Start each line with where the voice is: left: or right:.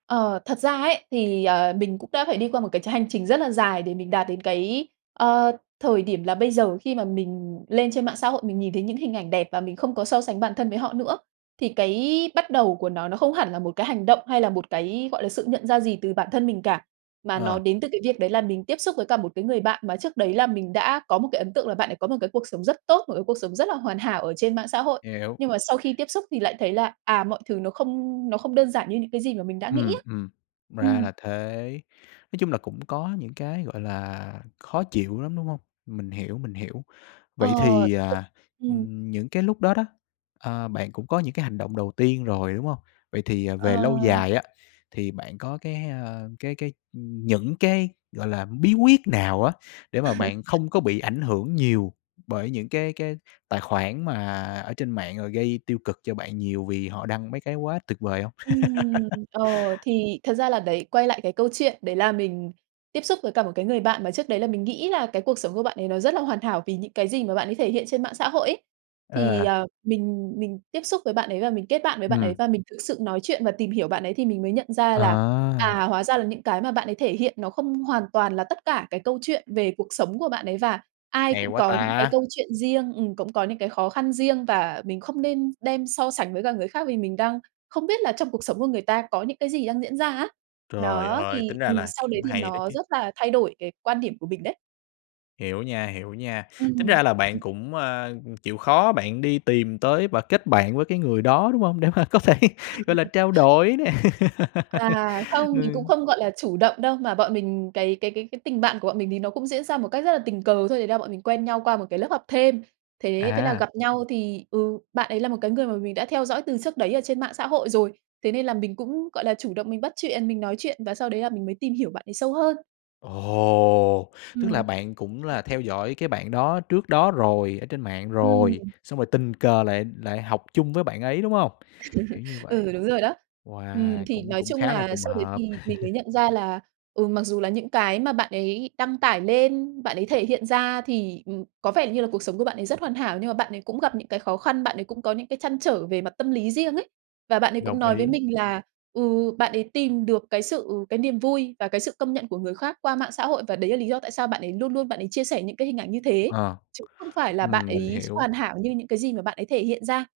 right: Ờ, thật ra ấy, thì, ờ, mình cũng đã phải đi qua một cái tr hành trình rất là dài để mình đạt đến cái, ơ, thời điểm là bây giờ. Khi mà mình lên trên mạng xã hội, mình nhìn thấy những hình ảnh đẹp và mình không có so sánh bản thân với họ nữa. Thì cái bắt đầu của nó, nó không hẳn là một cái hành động hay là một cái, gọi là, sự nhận ra gì từ bản thân mình cả, mà nó
left: Ờ.
right: đến từ cái việc đấy là mình tiếp xúc với cả một cái người bạn, mà trước đấy là mình đã có một cái ấn tượng là bạn đấy có một cái cuộc sống rất tốt, một cái cuộc sống rất là hoàn hảo ở trên mạng xã hội.
left: Hiểu.
right: Nhưng mà sau khi tiếp xúc thì lại thấy là, à, mọi thứ nó không nó không đơn giản như những cái gì mà mình đã nghĩ
left: Ừm,
right: á.
left: ừm, ra
right: Ừm.
left: là thế. Nói chung là cũng có những cái, gọi là, khó chịu lắm, đúng hông? Mình hiểu, mình hiểu. Vậy
right: Ờ,
left: thì, à,
right: ừm.
left: ừm, những cái lúc đó đó, à, bạn cũng có những cái hành động đầu tiên rồi, đúng hông? Vậy thì, à, về lâu
right: Ờ.
left: dài á, thì bạn có cái, ơ, cái cái ừm, những cái, gọi là, bí quyết nào á để mà bạn không có bị ảnh hưởng nhiều bởi những cái cái tài khoản mà ở trên mạng, rồi gây tiêu cực cho bạn nhiều vì họ đăng mấy cái quá tuyệt vời hông?
right: Ừm. Ờ, thì thật ra là đấy, quay lại cái câu chuyện đấy là mình tiếp xúc với cả một cái người bạn mà trước đấy là mình nghĩ là cái cuộc sống của bạn ấy nó rất là hoàn thảo vì những cái gì mà bạn ấy thể hiện trên mạng xã hội ấy. Thì,
left: Ờ.
right: à, mình mình tiếp xúc với bạn ấy và mình kết bạn với bạn ấy,
left: Ừm.
right: và mình thực sự nói chuyện và tìm hiểu bạn ấy thì mình mới nhận ra là,
left: À!
right: à, hóa ra là những cái mà bạn ấy thể hiện nó không hoàn toàn là tất cả cái câu chuyện về cuộc sống của bạn ấy. Và ai
left: Hay
right: cũng
left: quá
right: có những cái
left: ta!
right: câu chuyện riêng, ừm, cũng có những cái khó khăn riêng và mình không nên đem so sánh với cả người khác, vì mình đang không biết là trong cuộc sống của người ta có những cái gì đang diễn ra á.
left: Trời
right: Đó,
left: ơi,
right: thì
left: tính ra
right: ừm,
left: là
right: sau đấy
left: cũng
right: thì
left: hay đó
right: nó
left: chứ!
right: rất là thay đổi cái quan điểm của mình đấy.
left: Hiểu nha, hiểu nha. Tính
right: Ừm.
left: ra là bạn cũng, à, ừm, chịu khó bạn đi tìm tới và kết bạn với cái người đó, đúng hông? Để mà có thể, gọi là, trao đổi nè.
right: À, không, mình cũng
left: Ừm.
right: không, gọi là, chủ động đâu, mà bọn mình cái cái cái cái tình bạn của bọn mình thì nó cũng diễn ra một cách rất là tình cờ thôi, đấy là bọn mình quen nhau qua một cái lớp học thêm. Thế, thế là
left: À.
right: gặp nhau thì ừ, bạn ấy là một cái người mà mình đã theo dõi từ trước đấy ở trên mạng xã hội rồi, thế nên là mình cũng, gọi là, chủ động mình bắt chuyện, mình nói chuyện và sau đấy là mình mới tìm hiểu bạn ấy sâu hơn.
left: Ồ! Tức là
right: Ừm.
left: bạn cũng là theo dõi cái bạn đó trước đó rồi, ở trên mạng rồi,
right: Ừm.
left: xong rồi tình cờ lại lại học chung với bạn ấy, đúng hông? Kiểu như vậy.
right: Ừ, đúng rồi đó. Ừm,
left: Wow!
right: thì
left: Cũng
right: nói
left: cũng
right: chung
left: khá là
right: là
left: trùng
right: sau đấy thì
left: hợp.
right: mình mới nhận ra là, ừ, mặc dù là những cái mà bạn ấy đăng tải lên, bạn ấy thể hiện ra thì, ừm, có vẻ như là cuộc sống của bạn ấy rất hoàn hảo, nhưng mà bạn ấy cũng gặp những cái khó khăn, bạn ấy cũng có những cái trăn trở về mặt tâm lý riêng ấy. Và bạn ấy cũng
left: Đồng
right: nói với
left: ý.
right: mình là, ừ, bạn ấy tìm được cái sự cái niềm vui và cái sự công nhận của người khác qua mạng xã hội, và đấy là lý do tại sao bạn ấy luôn luôn bạn ấy chia sẻ những cái hình ảnh như thế,
left: Ờ,
right: chứ không phải là bạn
left: ừm, mình
right: ấy
left: hiểu.
right: hoàn hảo như những cái gì mà bạn ấy thể hiện ra.